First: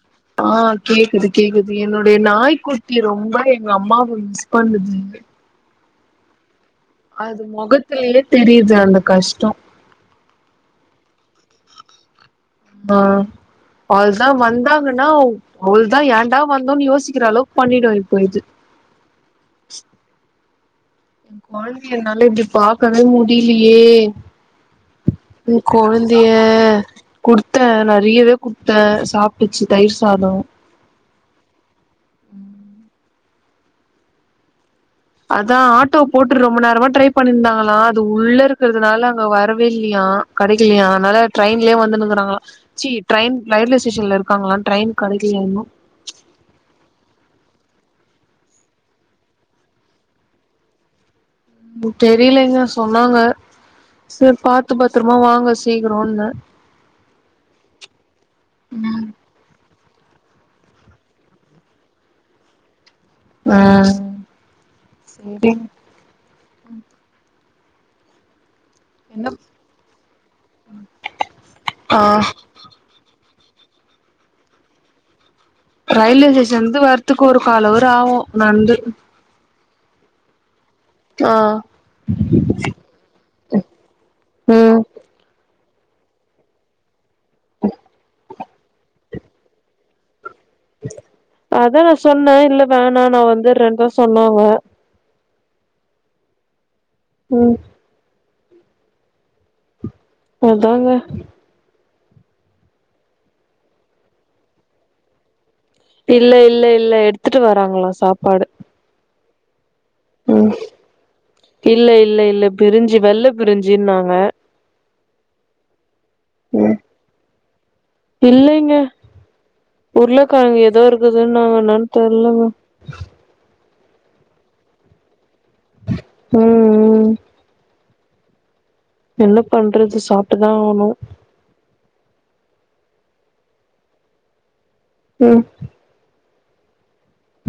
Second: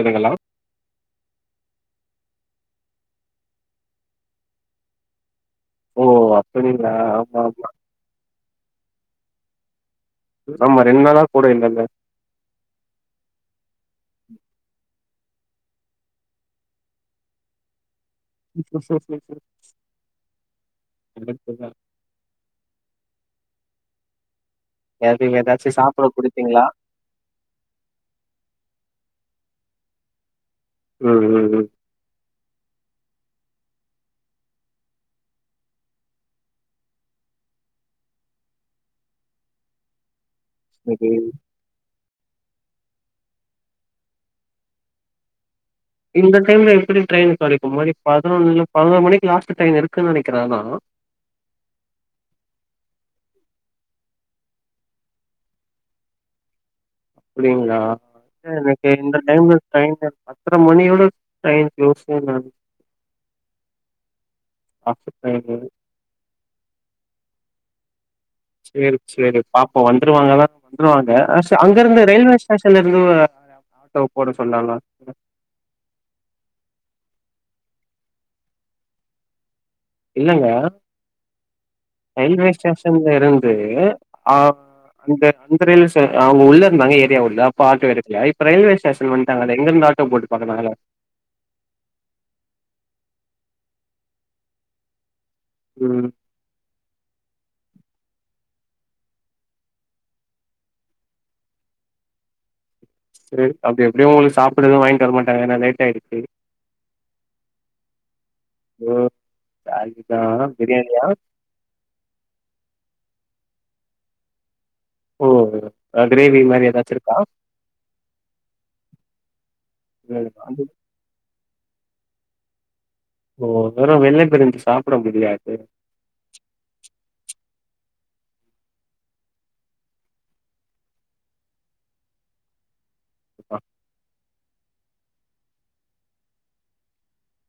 எதுங்கல்லா ஆ கேக்குது கேக்குது என்னோடைய நாய்க்குட்டி ரொம்ப எங்க அம்மாவ மிஸ் பண்ணுது ஓ ஆ அப்படிங்களா ஆமா அது ஆமா மொகத்துலேயே தெரியுது அந்த கஷ்ட்டோ ஆம்மா ரெண்டு நாளா கூட இல்லல்ல ஆ அவ்வள்தா வந்தாங்கன்னா அவ்ளதா ஏன்டா வந்தோன்னு யோசிக்கிற அளவுக்கு பண்ணிடு இப்போ இது சரி சரி சரி [unintelligible] கொழந்தைய என்னால இப்படி பாக்கவே முடியலையே எது ம் ஏதாச்சு சாப்பிட கொழந்தேய குடுத்தீங்களா குடுத்தே நறையவே குடுத்தே சாப்டுச்சு தயிர் சாதோ ம் ம் ம் ம் அதா ஆட்டோ போட்டு ரொம்ப நேரமா ட்ரை பண்ணியிருந்தாங்களா அது உள்ள இருக்கறதுனால அங்க வரவே இல்லையா கடைக்கலையா இன்னைக்கு அதனால ட்ரெயின் யே வந்துன்னு இருக்காங்கலா சீ ட்ரெயின் ரயில்வே ஸ்டேஷன்ல இருக்காங்களா ட்ரெயின் கெடைக்கலையா இன்னு இந்த டைம்ல எப்படி டிரெயின் கெடைக்கு மணி பதினொன்னு பதிநொறு மணிக்கு லாஸ்ட் ட்ரெயின் இருக்குன்னு நெனைக்கிறே ஆனா தெரியலேங்க சொன்னாங்க செரி பாத்து பாத்திரமா வாங்க சீக்கிரோன அப்படிங்களா எனக்கு இந்த டைம்ல ட்ரைன்ல பத்தர மணியோடு டைம் கிளோஸ்சுனாங்க ஆ ம் லாஸ்ட் செரி ட்ரெயின்னு செரி செரி பாப்போ வந்துருவாங்களா வந்துருவாங்க அங்க ஆ இருந்து ரயில்வே ஸ்டேஷ ன்ல இருந்து போட சொன்னாங்க ரயில்வே ஸ்டேஷன்லந்து வரதுக்கு ஒரு கால் அவர் ஆகு நடந்து இல்லங்க ஆ ரயில்வே ஸ்டேஷன்ல இருந்து ஆ ம் இந்த இந்த ரயில் ஸ்டேசன் அவங்க உள்ள இருந்தாங்க ஏரியா உள்ள அப்போ ஆட்டோ எடுக்கலே ரயில்வே ஸ்டேசன் வண்டாங்க அதா எங்கிருந்து ஆட்டோ போட்டு பாக்கனு அதனால அதா நா சொன்ன இல்ல வேணா நா வந்துரெண் தா சொன்னாங்க ம் ம் அதாங்க சேரி அப்டி எப்டியு உங்களுக்கு சாப்புட எது வாங்க்ட்டு வர மாட்டாங்க நா நைட் இல்ல இல்ல இல்ல எடுத்துட்டு வராங்களா சாப்பாடு ஓ தா கிட்டா ம் பிரியாணியா இல்ல இல்ல இல்ல பிரிஞ்சு வெள்ள பிரிஞ்சுன்னாங்க ஓ கிரேவி மாரி ம் எதாச்சிருக்கா உர்ளக்கழங்கு ஏதோ இருக்குதுன்னாங்க என்னான் தெர்லங்க ஓ வெறு வெள்ள பிரிஞ்சு சாப்புட முடியாது ம் ம் என்ன பண்றது சாப்ட்டுதா ஆவுணு [unintelligible] [inaudible] ம்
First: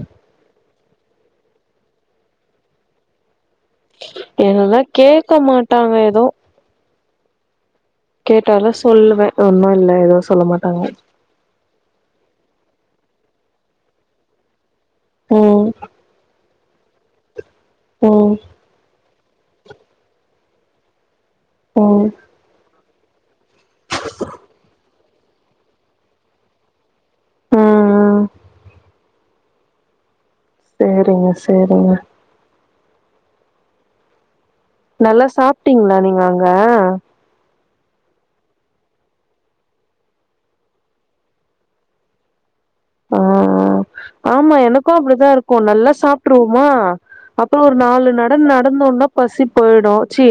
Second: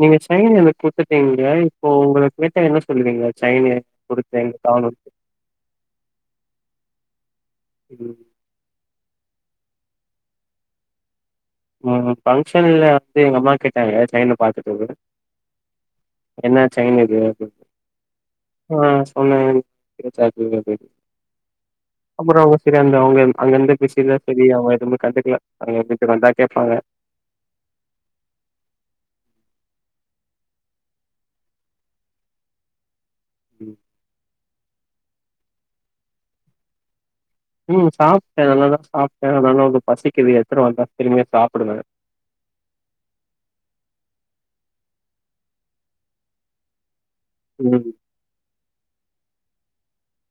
நீங்க ச்சையின்எனக் குடுத்ட்டீங்க க இப்போ உங்களுக்க கேட்டா என்ன சொல்லுவீங்க சைனு குடுத்தே எனக்கு எங்கல்ல கேக்க மாட்டாங்க எதூ ம் கேட்டாலு சொல்லுவ ஒன்னு இல்ல எதூ சொல்ல மாட்டாங்க ம பங்க்ஷன்ல அப்பே எங்க அம்மா கேட்டாங்க சைன்னு பாத்துட்டு அ என்னா சைனுது அப்டின் ஓ ஆ சொன்னேன் [unintelligible] ஆக்டடீவா பொய்ட்டுருக் ம் அப்பற ஒர் செகன்ட் அவங்க அங்க இர்ந்து பிஸி சரி அவுங்க எதுவுமே கண்டுக்ல அங்கிட்டு வந்தா கேப்பாங்க அ அ சேரிங்க சேரிங்க ம் நல்லா சாப்பிட்டீங்ளா நீங்க அங்க ம் சாப்டெ நல்லாதா சாப்டே அதனால உங்க பசிக்கிது எத்துரு வந்தா திரும்மியு சாப்பிடுவ அ அ ஆம்மா என்னக்கு அப்புடித்தா இருக்கூ நல்லா சாப்ட்ருவ்ம்மா அப்ப ஒரு ம் நாலு நட நடந்தோன்னா பசி பொயிடு ச்சீ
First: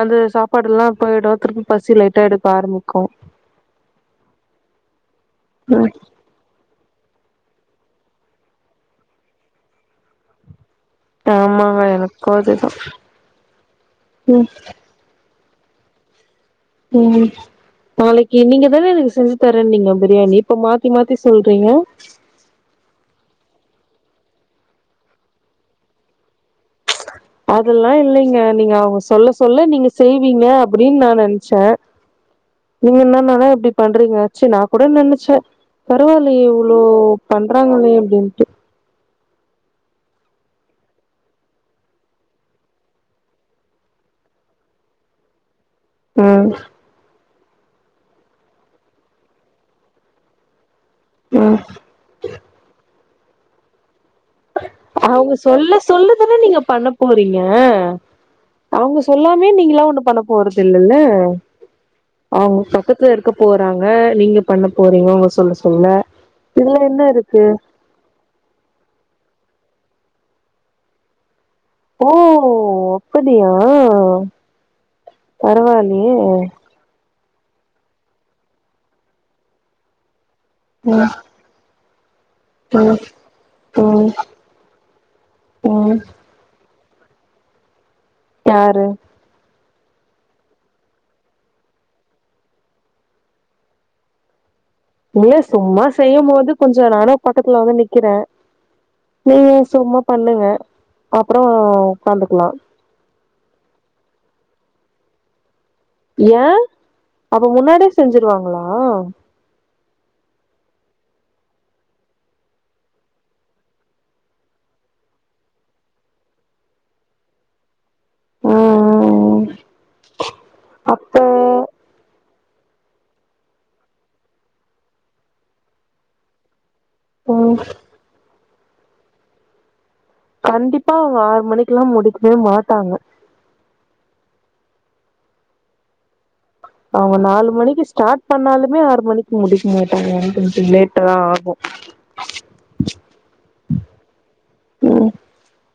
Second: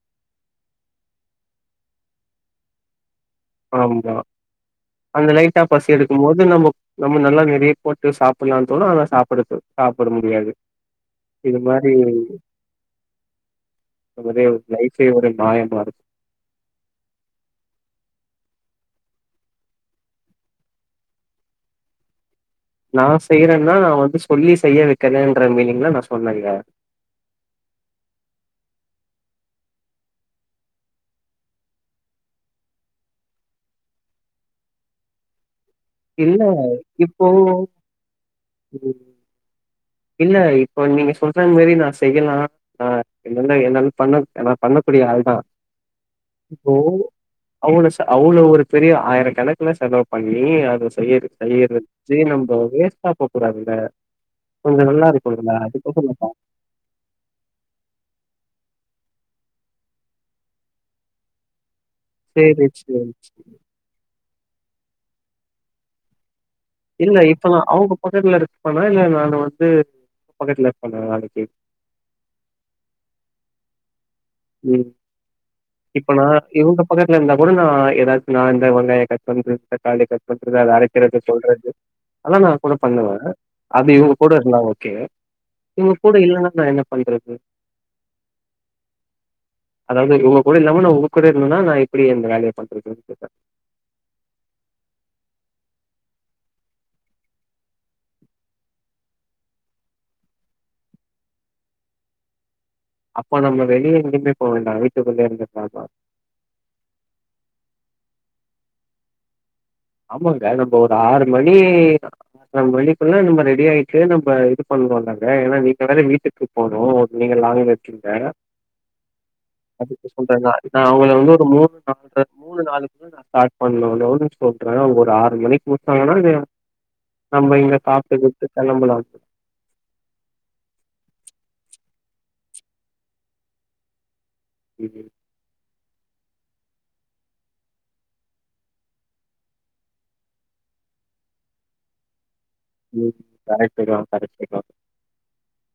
அந்த சாப்பாடு ல்லா போயிடு திரும்ப பசி லைட்டா எடுக்க ஆரமிக்கு ஆம்மா அந்த லைட்டா பசி ம் எடுக் மொத நம்மக் நம்ம நல்லா நெறைய போட்டு சாப்புல்லா தோணு ஆனா சாப்புட தோ சாப்புட முடியாது இது ஆமாங்க மாரி எனக்கு அதுதா நெறய ம் லைஃப் சேவரு மாயமா இருக் ம் நாளைக்கி நீங்க தான எனக் செஞ்சி தரன்னிங்க பிரியாணி இப்ப மாத்தி மாத்தி சொல்றீங்க நான் செய்யறன்னா நா வந்து சொல்லி செய்ய வைக்கிறேன்ற மீனிங்ல நா சொன்னங்க அதுல்லா இல்லங்க நீங்க அவங்க சொல்ல சொல்ல நீங்க செய்வீங்க அப்டின்னு நா நென்ச்ச நீங்க என்னானான்னா இப்டி பண்றீங்க ச்சீ நா கூட நெனச்ச இல்ல பரவாயில்லியே இவ்ளோ இப்போ பண்றாங்ளே அப்டின்ட்டு ம் இல்ல இப்போ நீங்க சொல்ற மாரி நா செய்யலா ஆ என்ன எல்லாமே பண்ண எல்லா பண்ண பண்ணக்கூடிய ஆள் தா ம் உ அவ்ளோ ஸ அவ்ளோ ஒரு பெரிய ஆயிரோ கணக்குல செலவு பண்ணி அத செய்யற் ம் செய்யறது சே நம்போ வேஸ்டா போக் கூடாதுல அவ்ங்க சொல்ல சொல்ல நான் பாத்தேன். தான நீங்க பண்ண போறீங்க அவ்ங்க சொல்லாமே நீங்கலா ஒண்ணு பண்ண போறது இல்லல்ல அவ்ங்க சரி, பக்கத்துல சரி, இருக்க சரி. போறாங்க நீங்க பண்ண போறீங்க அவ்ங்க சொல்ல சொல்ல இதுல என்ன இருக்கு பக்கட்ல இருப்பான இல்ல நானு வந்து பக்கட்ல இருபாணா நாளைக்கி ஓ அப்டியா ம். இப்ப பரவாயில்லயே நான் இவங்க பக்கத்துல இருந்தா கூட நா ஏதாசு நா இந்த வெங்காயோ கட் பண்றது தக்காளி கட் பண்றது அத ம் அரைக்கிறது சொல்றது அதல்லா கூட ம் பண்ணுவ அது ம் இவ்ங்க கூட இருந்தா ஓகே இவ்ங்க ம் கூட இல்லாம என்ன பண்றது யாரு அதாவ்து இவ்ங்க கூட இல்லாம நா உங்க கூட இருந்தன நா எப்டி இந்த வேலைய பண்றதுன்டு இல்ல சும்மா செய்யும் போது கொஞ்சோ நானே பக்கத்துல வந்து நிக்கிறே நீ சும்மா பண்ணுங்க அப்புறோ உக்காந்துக்கலா அப்போ நம்ம வெளிய எங்கயுமே போவ் வேண்டா வீட்டுக்குள்ளே இருந்தே பாக்லா ஏ அப முன்னாடியே செஞ்சிருவாங்களா ஆமாங்க நம்ப ஒரு ஆறு மணி பண்ணன்ட்ரைகுள்ள நம்ம ரெடி ஆயிட்டு நம்ம இது பண்ணோன்ல்லங்க ஏனா நீங்க யாராது வீட்டுக் போட்ருவோ நீங்க லாங்கு இப்ப ம் ம் அத்யூஸ் பண்டனா அவ்ங்க அப்ப வந்து ஒரு மூணு நாலு மூணு நாளைக்கி மேல நா ஸ்டாட் பண்ணனு [unintelligible] அவ்ங்க ஒரு ஆறு மணிக்கு குடுத்தாங்கனா ம் நம்ம இங்க சாப்ட்டு கீப்டு கெளம்பலாம் கண்டிப்பா அவ்ங்க ஆறு மணிக்கு லா முடிக்வே மாட்டாங்க ம். அவ்ங்க நாலு மணிக்கு ஸ்டாட் பண்ணாலுமே ஆறு மணிக்கு முடிக்க மாட்டாங்க கொஞ்சோ லேட்டுரா ஆகு [inaudible] ம் கரெக்டுதா கரெக்டுதா ம்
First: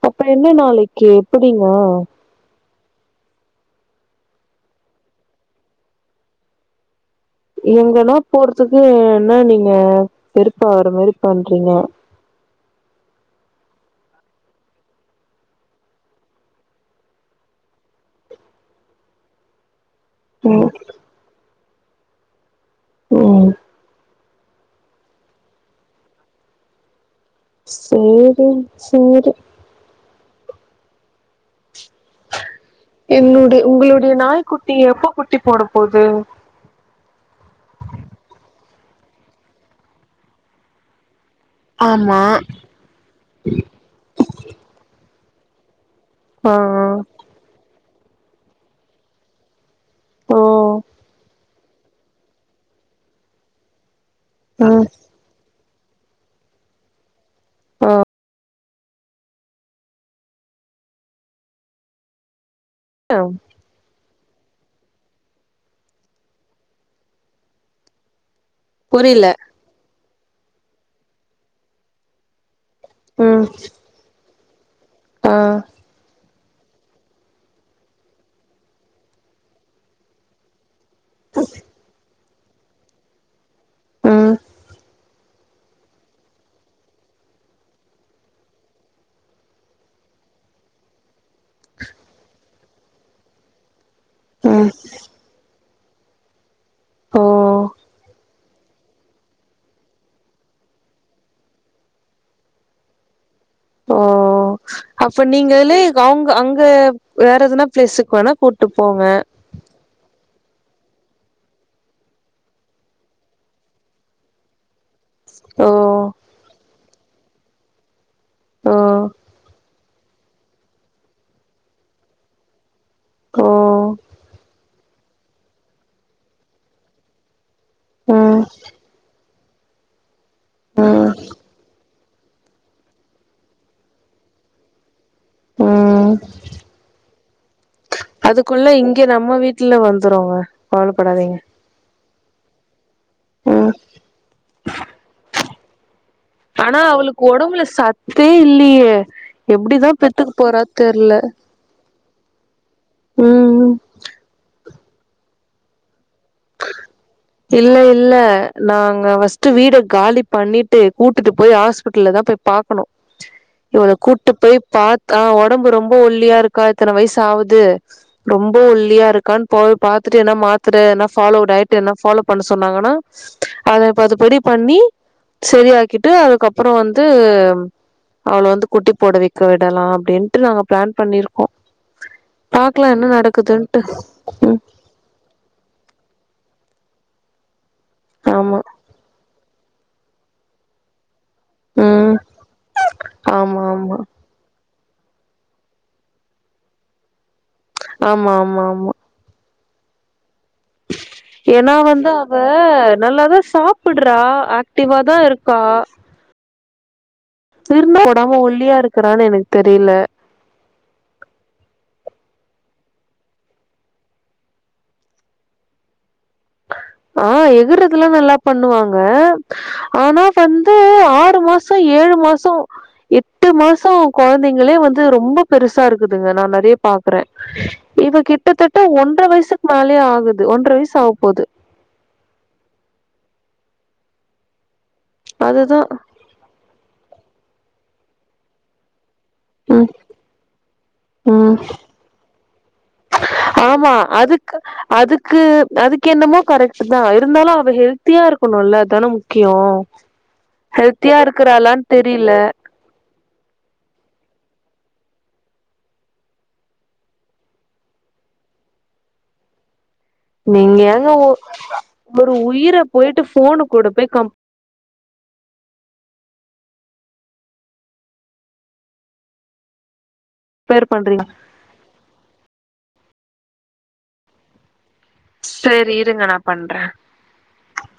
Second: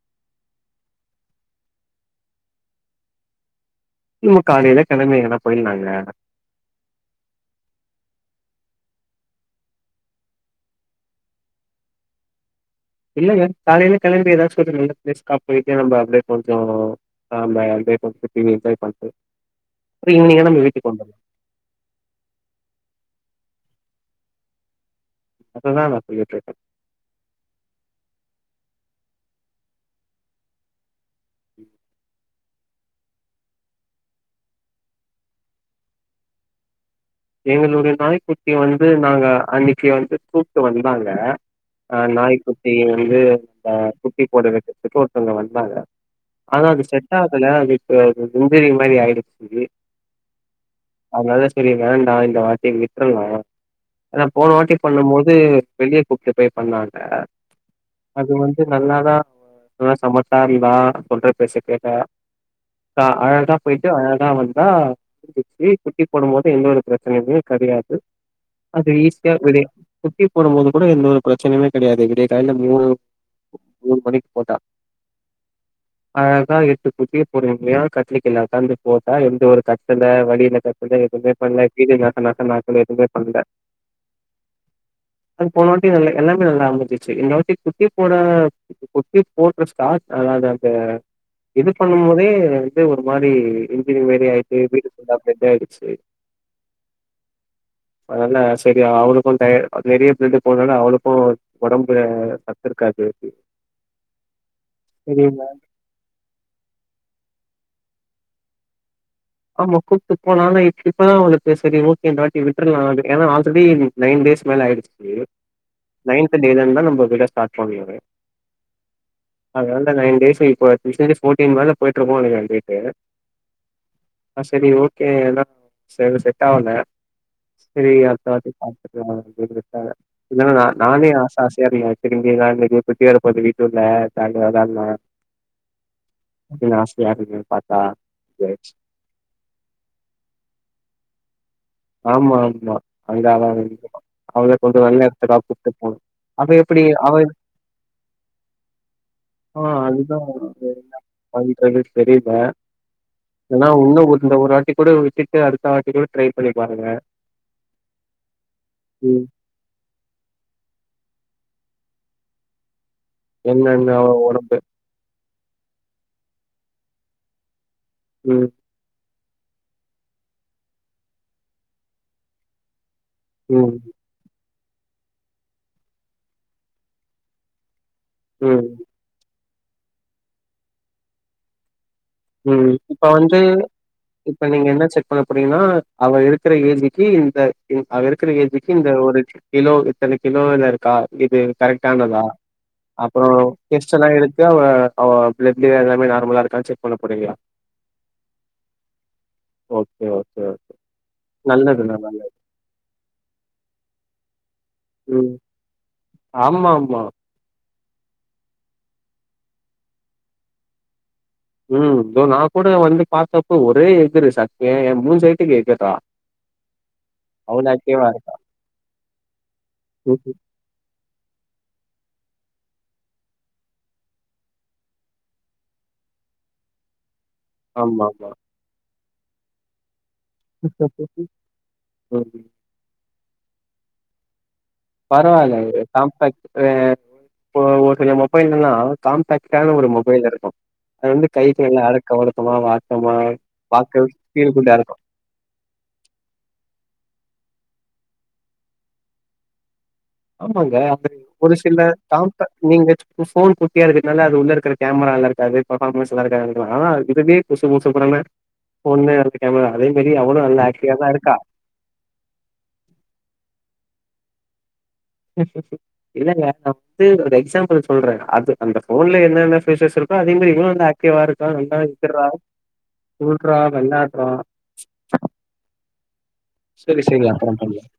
அப்பறோ என்ன நாளைக்கி எப்பிடிங்க ம் காலைல கெளம்பி எங்கனா போயிலாங்க எங்கனா போறதுக்கு என்ன நீங்க வெறுப்பாவுற மாரி பண்றீங்க இல்லங்க காலைல கெளம்பி ஏதாச்சு கொஞ்ச நல்ல பிளேஸ்கா பேய்ட்டு நம்ம அப்டியே கொஞ்சொ ஆ ப அப்டியே போய்ட்டு என்ஜாய் பண்ட்டு அப்ரொ ஈவ்னிங்கான நம்ம ம் வீட்டுக் வந்துர்லா ம் அத்ததா நா சொல்லிட் ருக்க சேரி செரி ம் எங்ளோடு உங்களுடைய நாய்க்குட்டி எப்ப குட்டி போட போது எங்களுடைய நாய்க்குட்டிய வந்து நாங்க அன்னைக்கி வந்து கூட்டு வந்தாங்க ஆ ஆமா நாய்க்குட்டி வந்து அ குட்டி போட வெக்கரதுக்கு ஒருத்தவ்ங்க வந்தாங்க ஆ ஆனா அது செட் ஆகல அது இப்ப இன்ஜூரிங் மாரி ஆயிடுச்சு ஓ அதனால செரி வேண்டா இந்த வாட்டி விட்றலா அதா போன வாட்டி ம் பண்ணும் போது வெளிய கூட்டு போய் பண்ணாங்க அது வந் நல்லாதா நல்ல சமத்தா அறிவா சொல்ற பேச்ச கேட்டா அ அழகா போய்ட்டு அழகா வந்தா முடிஞ்சிடுச்சு குட்டி போடும்போது எந்த ஒரு ப்ரச் சனயுமே கடையாது அது புரில ஈசியா வெளிய குட்டி போடும்போது கூட எந்த ஒரு ப்ரச்சனையுமே கடையாது விடிய காலைல மூணு ம் மூண்மணிக் போட்டா ஆ அழகா எட்டு குட்டிய பொறுமையா கட்லுக்கீழ உக்காந்து போட்டா எந்த ஒரு கத்தல வலியில கத் எதுவுமே பண்ல [unintelligible] எதுமே பண்ல ம் அது போனவாட்டி எல்லாமே நல்லா அமைஞ்சுச்சு இந்த வாட்டி குட்டி போட குட்டி போட்ற ஸ்டாட் அதாது அந்த இது பண்ணும்போதே வந்து ஒரு மாரி இன்ஜூரி மாரி ஆய்ட்டு ம் வீடு ஃபுல்லா ப்ளட் ஆய்டுச்சு ஓ அதால செரி அவுளுக்கு டயர்ட் நெறிய ப்ளட் போனால அவுளுக்கு ஒடம்புல சத் இருக்காது ஓ சரி அப்ப நீங்களே அவுங்க அங்க வேற எதனா ப்ளேஸுக்கு வேணா கூட்டு போங்க ஆமா கூட்டு போனாலு இப் இப்பதா அவுளுக்கு செரி ஓகே இந்தவாட்டி விட்ரலா எனா ஆல்ரெடி நைன் டேஸ் மேல ஆய்டுச்சு ஓ நைன்த் டேலருந்தா நம்ம விட ஸ்டார்ட் பண்ணுமே ஓ எவன்டா நைன் டேஸ் இப்ப [unintelligible] ஃபோட்டீன் மேல போய்ட்ருக்கு நெனைக்கிறே டேட்டு ஓ ஆ செரி ஓகே எனா சிலது செட் ஆவல செரி ம் அடுத்தவாட்டி பாத் கலா அப்டின் விட்டாங்க இல்லனா நா நானே ம் ஆச ஆசயா இருந்தே [unintelligible] இன்னிக்கு குட்டி வரபோகுது வீட்டுல்ல ஜாலியா விளாட்லா ம் அப்டின் ஆசயா இருந்த பாத் அதுக்குள்ள இங்க நம்ம வீட்ல வந்துருங்க கவலப்படாதீங்க ஆமா ஆமா அதுக்காகதா ம் வெய்ட் பண்றோ அவள கொஞ்சோ நல்ல எடத்துக்கா கூட்டு போனு ஆனா அவளுக் ஒடம்புல சத்தே இல்லியே ஆ எப்டிதா அதுதான் பெத்துக்க போறா தெர்ல அது தெரில எனா ம் உன்னு ஒரு இந்த ஒரு வாட்டிகூட விட்டுட்டு அடுத்த வாட்டிகூட ட்ரைப் இல்ல இல்ல நாங்க ம். ஃபஸ்ட் ட்டு வீட காலி பண்ணிட்டு கூட்டுட்டு போய் ஹாஸ்பிட்டல்லதா போய் பாக் கனு இவள என்னன்னு அவ கூட்டு போய் உடம்பு. பாத் ஆ ஒடம்பு ரொம்ப ஒல்லியா இருக்கா இத்தன வய்சு ஆவுது ம். ரொம்ப ஒல்லியா இருக்கான் போய் பாத்துட்டு என்ன மாத்திர என்ன ஃபாலோ டயட் என்ன ஃபாலோ பண்ண சொன்னாங்கன்னா ம். அத அது படி பண்ணி செரியாக்கிட்டு அதுக்கப்புறோ வந்து அவள ம். வந்து குட்டி போட வெக் க்க விடலா அப்டின்ட்டு நாங்க ப்ளான் பண்ணிருக்கோ ம் பாக்கலா இப்ப என்ன வந்து நடக்குதுன்ட்டு இப்ப ம் நீங்க என்ன செக் பண்ண போறீங்ன்னா அவ இருக்கிற ஏஜிக்கு இந்த அவ இருக்கிற ஆமா ஏஜிக்கு இந்த ஒரு கிலோ இத்தன கிலோல இருக்கா இது ம் கரெக்ட்டானதா அப்புறோ ஆமா ஆமா டெஸ்ட்டுல்லா எடுத்து அவ அவ ப்ளட்டு எல்லாமே நார்மலா இருக்கான் செக் பண்ண போறீங்களா ஆமா ஆமா ஆமா ஓகே ஓகே ஓகே ஏனா வந்து அவ நல்லாதா சாப்புட்றா ஆக் டிவா தா இருக்கா ஆமாம்மா [unintelligible] போடாம ஒல்லியா இருக்குறானு எனக்கு தெரியில ம் இதோ நா கூட வந்து பாத்தப்போ ஒரே எகுரு சட் எ என் மூஞ்சு ஹைட்டுக்கு எகுர்றா ஆ எகுறதுலா இருக்கா. நல்லா பண்ணுவாங்க ஆனா ம்ஹ்ம். வந் து ஆறு மாச ஏழு மாசோ எட்டு மாசோ கொழந்தைங்களே வந்து ரொம்ப பெருசா இருக்குதுங்க நா நெறைய பாக் குறே இவ ஆமாமா. கிட்டத்தட்ட ஒன்ற வயசுக்கு மேலயே ஆகுத் [unintelligible] பரவால்ல அதுதா ஒரு காம்பேக்ட் அ இப்ப ஒரு சில மொபைல்லலா காம்பேக்ட் இல்லாத ம் ஒரு மொபைல் இருக்கு அது வந்து ம் கைக்கு நல்லா அடக்க ஒடுக்கமா வாட்டமா ஆமா பாக்க கீழ அதுக்கு குண்டா இருக்கு அதுக்கு அதுக்கு என்னமோ கரெக்ட்டு தா இருந்தாலு அவ ஹெல்த்தியா இருக்கணுல்ல அதானே முக்கியோ ஆமாங்க அது ஹெல்த்தியா ஒரு சில இருக்கறாளான்னு தெரில காம்பேக்ட் நீங்க சு உ ஃபோன் குட்டியா இருக்குறதுனால அது உள்ள இருக்குற கேமரா நல்லா இருக்காது பெர்ஃபாமன்ஸ் நல்ல இருக்காது வாங்கிடுவ ஆனா இதுவே புசு புசுன் பொறந்த பொண்ணே அடுத்த கேமரா அதே மாரி அவளு நல்லா நீங்க ஆக்டிவா தா ஏங்க ஒ இருக்கா ஒரு உயிர போய்ட்டு ஃபோனு கூட போய் கம்ப் இல்லங்க நா வந்து ஒரு எக்ஸாம்பிள் சொல்றே அது அந்த ஃபோன்ல என்னென்ன ஃபீச்சர்ஸ் இருக் இதோ அதே மாரி இவளு வந்து கம்பேர் ஆக்டிவா பண்றீங்க இருக்க நல்லா எக்குற்றா துள்றா வெள்ளாட்றா சரி இருங்க நா பண்றே சேரி சேரி அப்றோ பண்லா